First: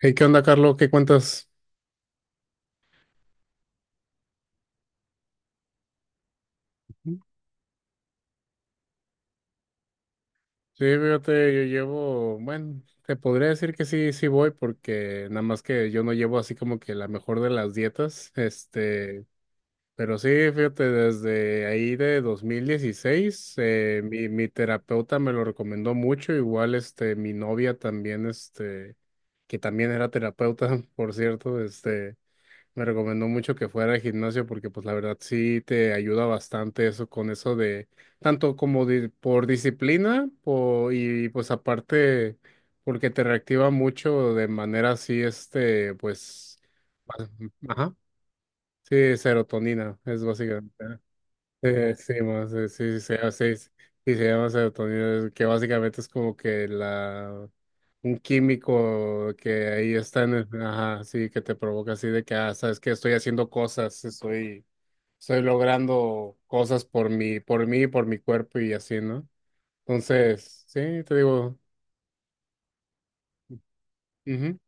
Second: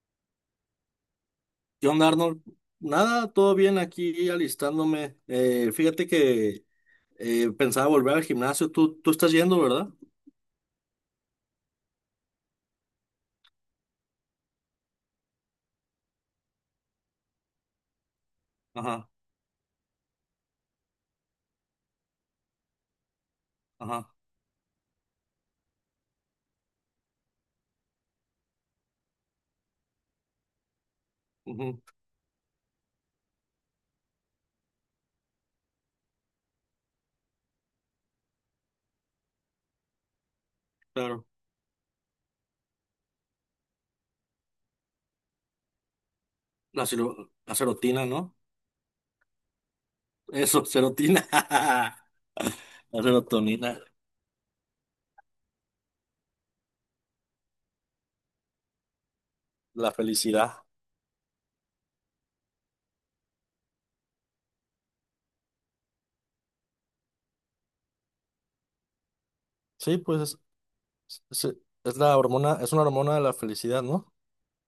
Hey, ¿qué onda, Carlos? ¿Qué cuentas? ¿Qué onda, Arnold? Nada, todo bien aquí alistándome. Fíjate que pensaba volver al gimnasio. Tú estás yendo, ¿verdad? Sí, fíjate, yo llevo, bueno, te podría decir que sí, sí voy, porque nada más que yo no llevo así como que la mejor de las dietas, Ajá, este, pero sí, fíjate, desde ahí de 2016, ajá, mi terapeuta me lo recomendó mucho, igual, este, mi novia también, este, que también era terapeuta, por cierto, ujú, este, me recomendó mucho que fuera al gimnasio porque pues la verdad sí te ayuda bastante eso con eso de tanto como por disciplina claro. y pues aparte porque te reactiva mucho de manera así este pues La ajá, serotina, ¿no? sí, serotonina es Eso, básicamente serotina. ¿eh? Sí, sí, más, sí, sí, La sí, sí, serotonina, sí, se llama serotonina, que básicamente es como que la, un químico que la ahí está en el, felicidad. ajá, sí, que te provoca así de que sabes que estoy haciendo cosas, estoy logrando cosas por mí, por mi cuerpo y así, ¿no? Sí, pues Entonces, sí, te es- digo, es la hormona, es una hormona de la felicidad, ¿no? ujú.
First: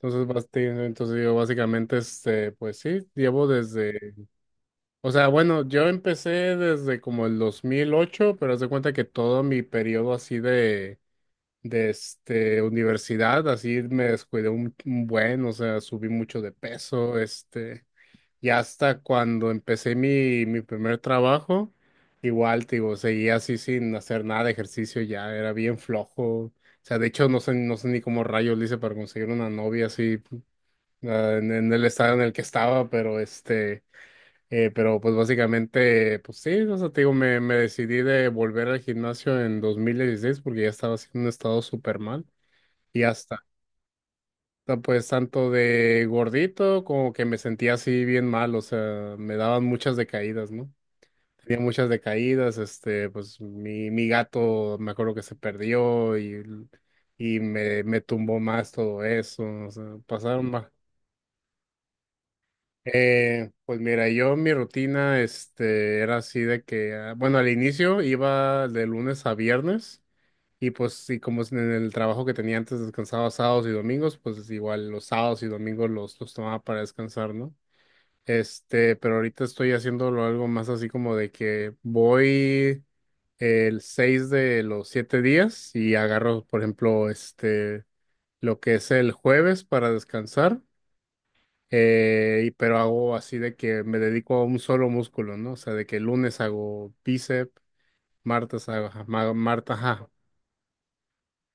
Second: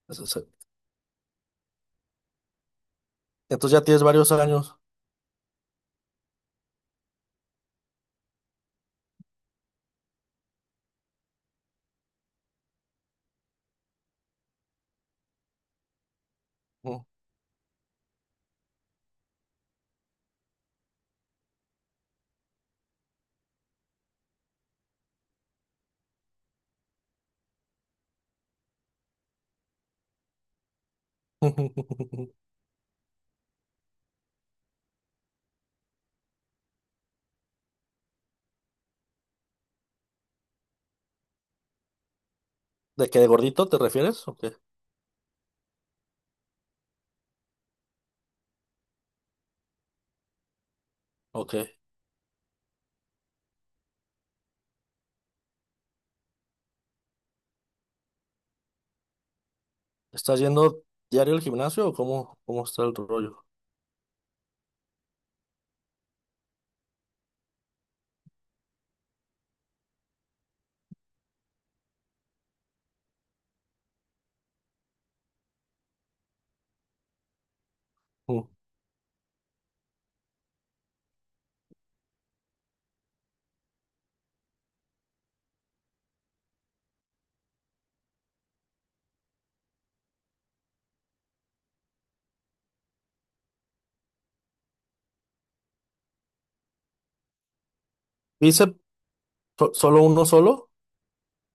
Entonces, entonces digo básicamente, este, pues sí, llevo Entonces ya tienes desde, varios años. o sea, bueno, yo empecé desde como el 2008, pero haz de cuenta que todo mi periodo así de, este, universidad, así me descuidé un buen, o sea, subí mucho de peso, este. Y hasta cuando empecé mi primer trabajo, igual, te digo, seguía así sin hacer nada de ejercicio, ya era bien flojo. O sea, de hecho, no sé, no sé ni cómo rayos le hice para conseguir una novia así, en el estado en el que estaba, pero este, pero pues básicamente, pues sí, o sea, te digo, me decidí de volver al gimnasio en 2016, porque ya estaba haciendo un estado súper mal. Y ¿De qué de hasta gordito te refieres? ¿O qué? sea, pues tanto de gordito, como que me sentía así bien mal, o sea, me daban muchas decaídas, ¿no? Ok. Tenía muchas decaídas, este, pues mi gato me acuerdo que se perdió y me tumbó más todo eso, o sea, ¿Estás pasaron más. yendo diario al gimnasio o cómo, cómo está el rollo? Pues mira, yo mi rutina, este, era así de que, ah, bueno, al inicio iba de lunes a viernes. Y pues y como es en el trabajo que tenía antes, descansaba sábados y domingos, pues igual los sábados y domingos los tomaba para descansar, ¿no? Mm. Este, pero ahorita estoy haciéndolo algo más así como de que voy el 6 de los 7 días, y agarro, por ejemplo, este, lo que es el jueves para descansar, pero hago así de que me dedico a un solo músculo, ¿no? O sea, de que el lunes hago bíceps, martes ¿Bíceps hago, ajá, martes, solo ajá, uno solo?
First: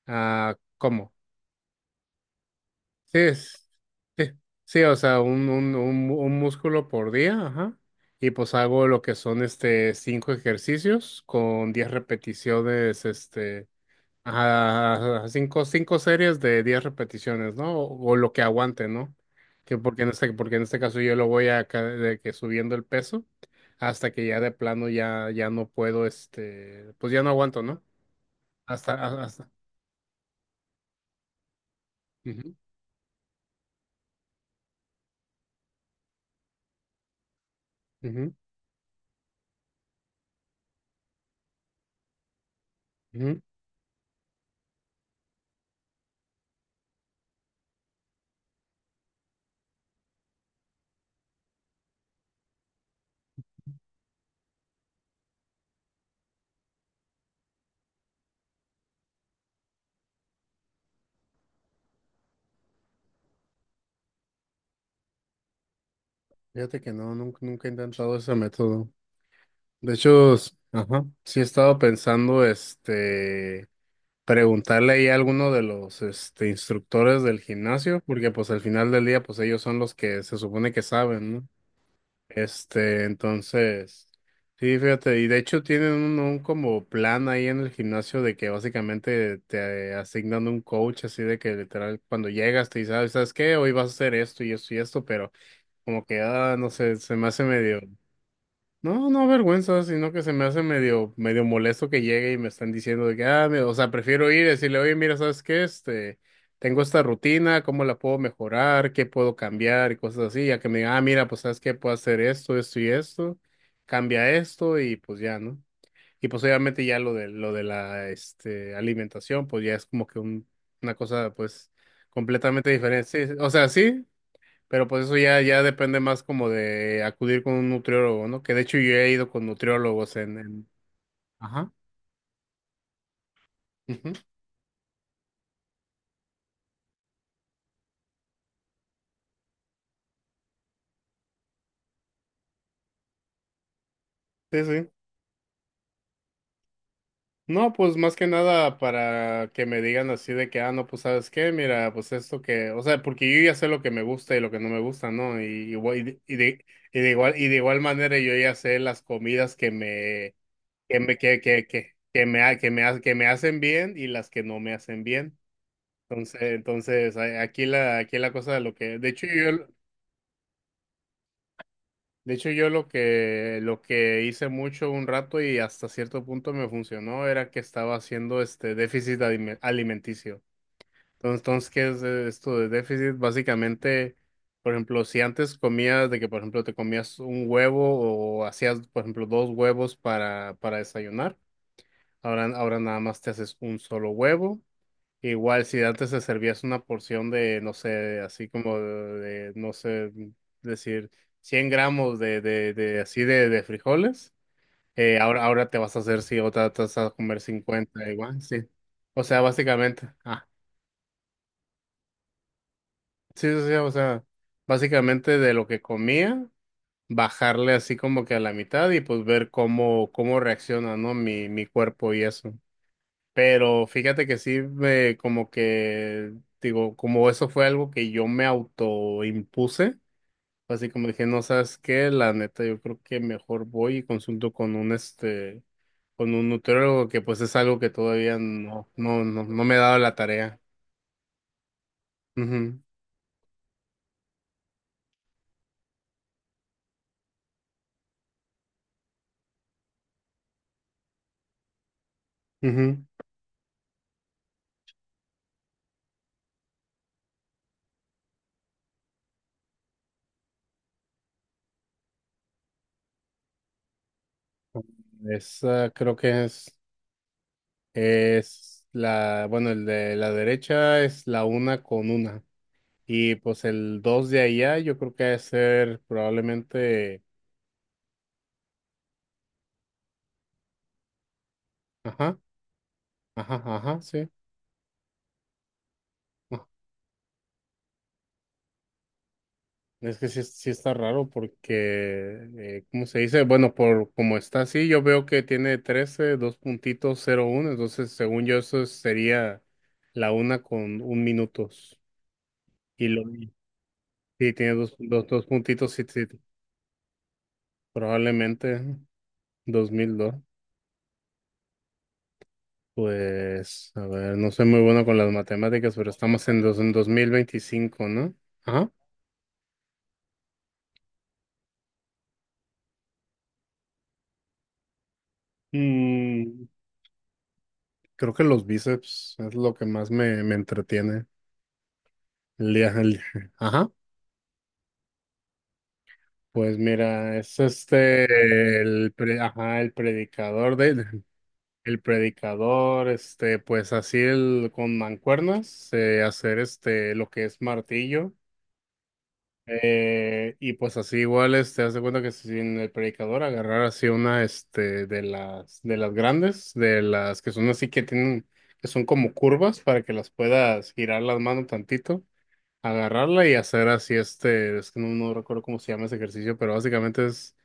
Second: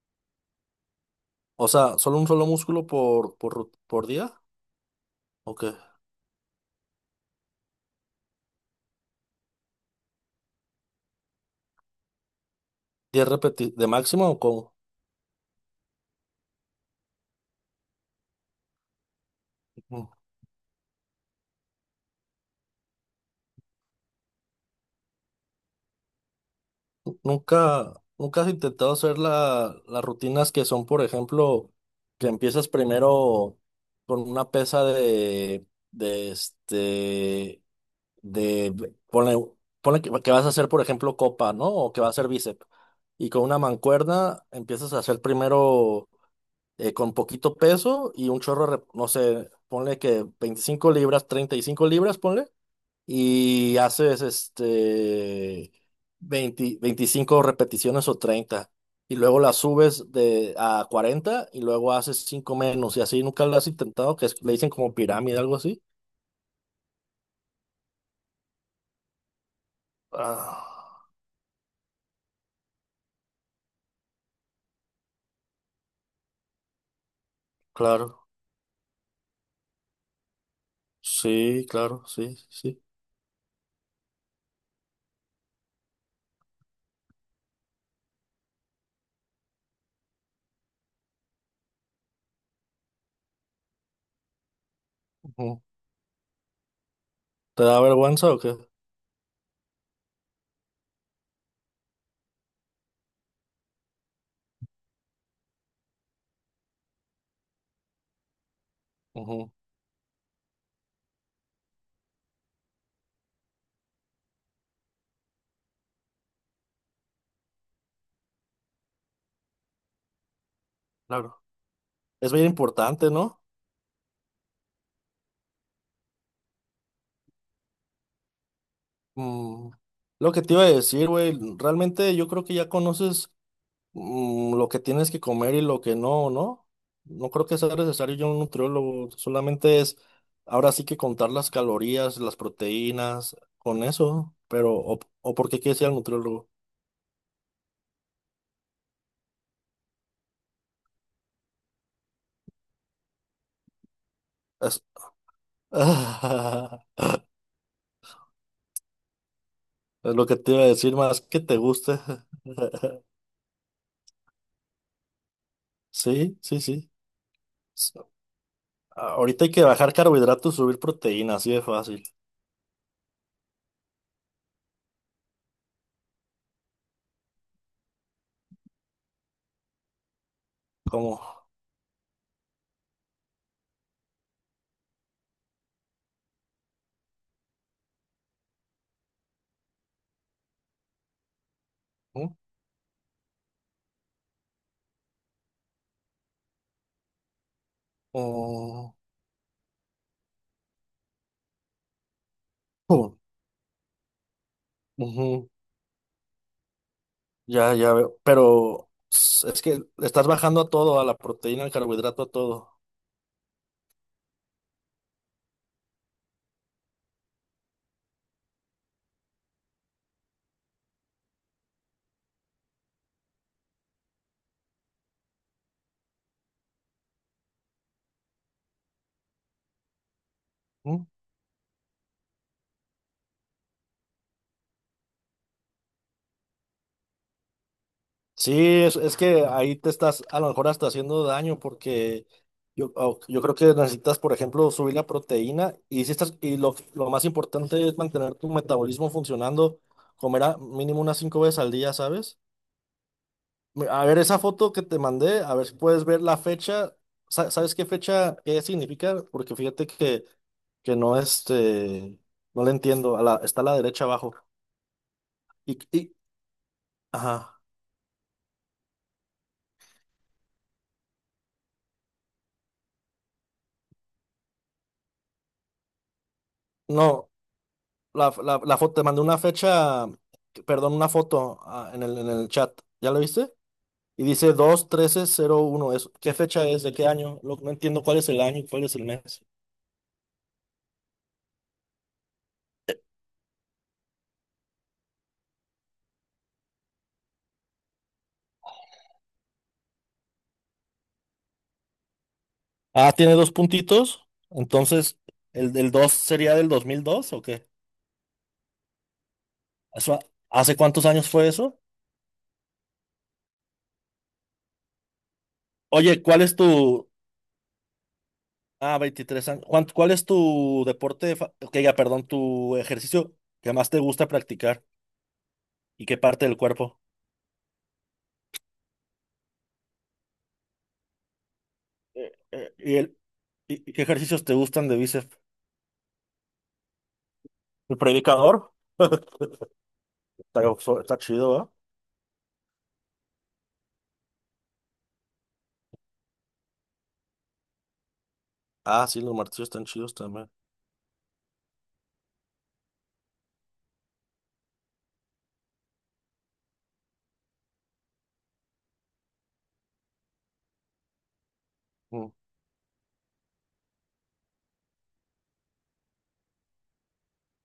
¿cómo? O sea, ¿solo un solo músculo Sí, por, por sí, día? sí, o sea, Ok. Un músculo por día, ajá. Y pues hago lo que son este cinco ejercicios con 10 repeticiones, ¿Diez este, repeticiones de máximo o cómo? ajá, ajá, cinco series de 10 repeticiones, ¿no? O lo que aguante, ¿no? Que Mm. Porque en este caso yo lo voy a de que subiendo el peso hasta que ya de plano ya, ya no puedo, este, pues ya no aguanto, ¿no? Nunca, nunca has intentado Hasta, hacer a- hasta. Las rutinas que son, por ejemplo, que Ujú, empiezas primero con una pesa de, ujú, de, ponle, ponle que vas a hacer, por ejemplo, copa, ¿no? O que va a hacer bíceps. Y ujú. con una mancuerna empiezas a hacer primero con poquito peso y un chorro, de no sé, ponle que 25 libras, 35 libras, ponle y haces este 20 25 repeticiones o 30 y luego las subes de a 40 y luego haces 5 menos y así nunca lo has intentado que le dicen como pirámide algo así. Fíjate que no, nunca, nunca he intentado ese método. De hecho, ajá. Ah, sí he estado pensando, este, preguntarle ahí a alguno de los, este, instructores del gimnasio, claro. porque pues al final del día, pues ellos son los que se supone que saben, ¿no? Sí, claro, sí, sí. Este, entonces, sí, fíjate, y de hecho tienen un como plan ahí en el gimnasio de que básicamente te asignan un coach, así de que literal cuando llegas te dice: "Ah, ¿sabes qué? Hoy vas a hacer esto y esto y esto", pero Ujú. como que, no sé, se me hace ¿Te medio. da vergüenza o qué? No, no vergüenza, sino que se me hace medio, medio molesto que llegue y me están diciendo de que, ah, o sea, prefiero ir y decirle: "Oye, mira, ¿sabes qué? Este, tengo esta rutina, ¿cómo la puedo mejorar? ¿Qué puedo Ujú, cambiar?" Y cosas así, ya que me digan: "Ah, mira, pues, ¿sabes qué? Puedo hacer esto, esto y esto, cambia esto" y pues ya, ¿no? Y pues obviamente ya lo de la, este, alimentación, pues ya es como que una cosa, claro. pues, Es bien completamente diferente. importante, Sí, sí, ¿no? o sea, sí, pero pues eso ya, ya depende más como de acudir con un nutriólogo, ¿no? Que de hecho yo he ido con Mm, nutriólogos lo que te iba a en. decir, güey, Ajá. realmente yo creo que ya conoces Ujú. mm, lo que tienes que comer y lo que no, ¿no? No creo que sea necesario yo un nutriólogo, solamente es ahora sí que contar las calorías, las proteínas, con eso, Sí, pero sí. O por qué quieres ir al nutriólogo. No, pues más que nada para que me digan así de que, ah, no, pues sabes qué, mira, pues esto que, o sea, porque yo ya sé lo que me gusta y lo que no me Es, gusta, ¿no? Igual- y, de, y de- y de igual, y de igual manera yo ya sé las comidas es lo que te iba a decir, más que te guste. Que me hacen bien y las que no me hacen bien. Sí, sí, sí. Entonces, aquí S- aquí la cosa de lo que, de hecho Ahorita hay que yo, bajar carbohidratos, subir proteínas, así de fácil. de hecho, yo lo que hice mucho un rato, y hasta cierto punto me funcionó, era que estaba haciendo este déficit alimenticio. ¿Cómo? Entonces, ¿qué es esto de déficit? Básicamente, por ejemplo, si antes comías de que, por ejemplo, te comías un huevo o hacías, por ejemplo, dos huevos para desayunar, ¿Mm? ahora, ahora nada más te haces un solo huevo. Igual si antes te servías una porción no sé, así como Oh, de, no sé, decir 100 gramos de oh, así de frijoles, ahora, ujú. ahora te vas a hacer, sí, otra te vas a comer Ya, ya 50 veo. igual, Pero sí. O sea, es que le básicamente, estás bajando a todo, a la proteína, al carbohidrato, a todo. sí, sí, sí, o sea, básicamente de lo que comía, bajarle así como que a la mitad y pues ver cómo, cómo reacciona, ¿no? Mi cuerpo y eso. Pero fíjate que sí, como que, digo, como eso fue algo que yo me autoimpuse, así ¿Mm? como dije: "No, sabes qué, la neta, yo creo que mejor voy y consulto con un nutriólogo", que pues es algo que todavía Sí, no, es no, no, que no me ahí he te dado la estás a lo tarea. mejor hasta haciendo daño porque Ujú, yo, yo creo que necesitas, por ejemplo, subir la proteína y, si estás, y lo más importante es mantener tu metabolismo funcionando, comer a mínimo unas 5 veces al día, ¿sabes? A ver esa foto que te mandé, a ver si puedes ver la fecha. ¿Sabes qué fecha, qué significa? Porque fíjate que que no este, no le entiendo, a la, está a la derecha abajo. ujú. Esa creo Y, que es, ajá, la, bueno, el de la derecha es la una con una. Y pues el dos de allá yo creo que ha de ser probablemente. no, la foto, te mandé una fecha, perdón, una foto en Ajá, el chat, ¿ya la viste? ajá, ajá, Y sí. dice dos trece cero uno es, ¿qué No, fecha es? ¿De qué año? No entiendo cuál es el año y cuál es el mes. es que sí, sí está raro porque, ¿cómo se dice? Bueno, por como está así, yo veo que tiene 13, dos puntitos, cero uno, entonces según yo eso sería la una con un minutos. Y Ah, lo, tiene dos puntitos, sí, tiene entonces, dos ¿el del puntitos, sí, 2 sí, sería del 2002 o qué? probablemente dos mil Eso- dos. ¿Hace cuántos años fue eso? Pues, a ver, no soy muy bueno con las matemáticas, pero Oye, estamos en dos mil veinticinco, ¿no? Ajá. ah, 23 años. Juan, ¿cuál es tu deporte, que ya, perdón, tu ejercicio que más te gusta practicar y qué parte del Mm, cuerpo? Creo que los bíceps es lo que más me, me entretiene. Eh, eh, El día, ¿y, el, ajá. ¿Y qué ejercicios te gustan de bíceps? Pues mira, es ¿El predicador? este el ajá, el Está, predicador de está chido, ¿ah? el predicador, este, pues así el con mancuernas, hacer este lo que es martillo. Ah, sí, los martillos están chidos también. Y pues así igual este haz de cuenta que sin el predicador agarrar así una, este, de las grandes, de las que son así que tienen, que son como curvas para que las puedas girar las manos tantito. Mm, Agarrarla y hacer así, este, es que no, no recuerdo cómo se llama ese ejercicio, pero básicamente es,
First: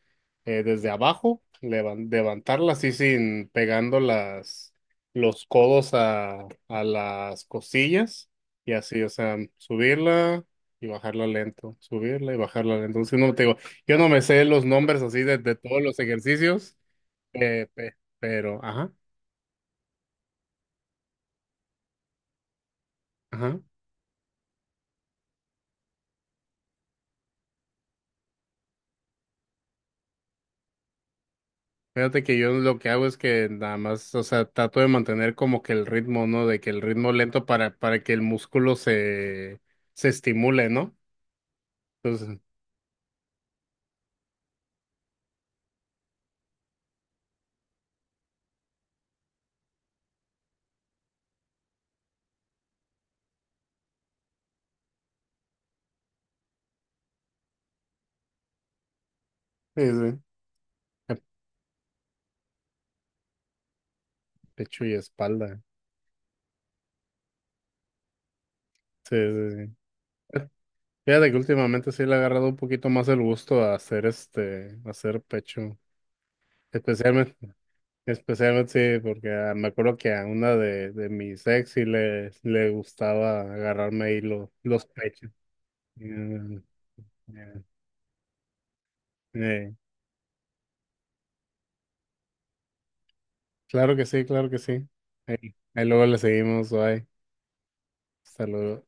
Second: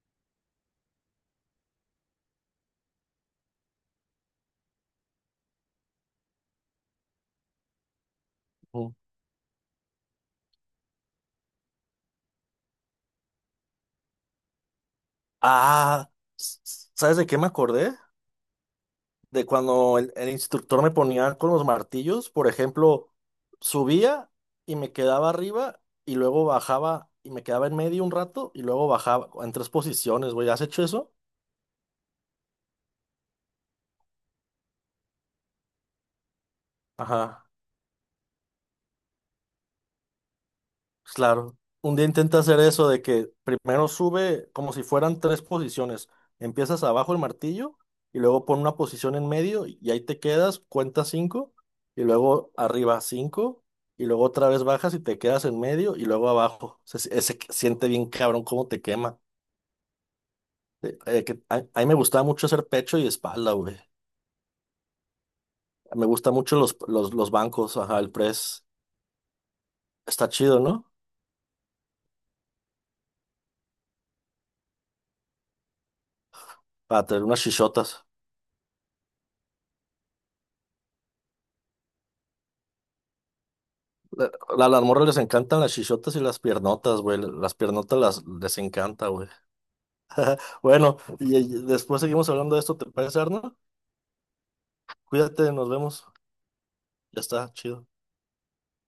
desde abajo, levantarla así, sin pegando los codos a las costillas y mm. así, o sea, subirla y bajarla lento, subirla y bajarla lento. Entonces, no te digo, yo no me sé los nombres así de todos los Ah, ejercicios, ¿sabes de qué me acordé? Pero, ajá, De cuando el instructor me ponía con los martillos, por ejemplo, ajá. subía y me quedaba arriba y luego bajaba y me quedaba en medio un rato y luego bajaba en tres posiciones, güey. ¿Has hecho eso? Fíjate que yo lo que hago es que nada más, o sea, trato de mantener como que el ritmo, ¿no? De que el ritmo lento Ajá. Para que el músculo se, se estimule, ¿no? Pues claro, un día Entonces, intenta hacer eso de que primero sube como si fueran tres posiciones. Empiezas abajo el martillo y luego pon una posición en medio y ahí te quedas, cuenta cinco y luego arriba cinco y luego otra vez bajas y te quedas en medio y luego abajo. Se siente bien cabrón cómo te quema. sí, sí. Que a mí me gustaba mucho hacer pecho y espalda, güey. Pecho y espalda. Me gustan mucho los bancos, ajá, el press. Sí, sí, sí. Está chido, ¿no? Fíjate que últimamente sí le he agarrado un poquito más el gusto a hacer este, a hacer pecho. Para tener Especialmente, unas chichotas. Especialmente sí, porque ah, me acuerdo que a una de mis ex sí le gustaba agarrarme ahí la- A las los morras les pechos. encantan las chichotas y las Mm, piernotas, güey. Las mm, piernotas las, les encanta, güey. eh. Bueno, y después seguimos hablando de esto, ¿te parece, Arno? Claro que sí, claro que sí. Cuídate, Ahí, nos ahí luego vemos. le seguimos, bye. Ya está, chido. Hasta luego.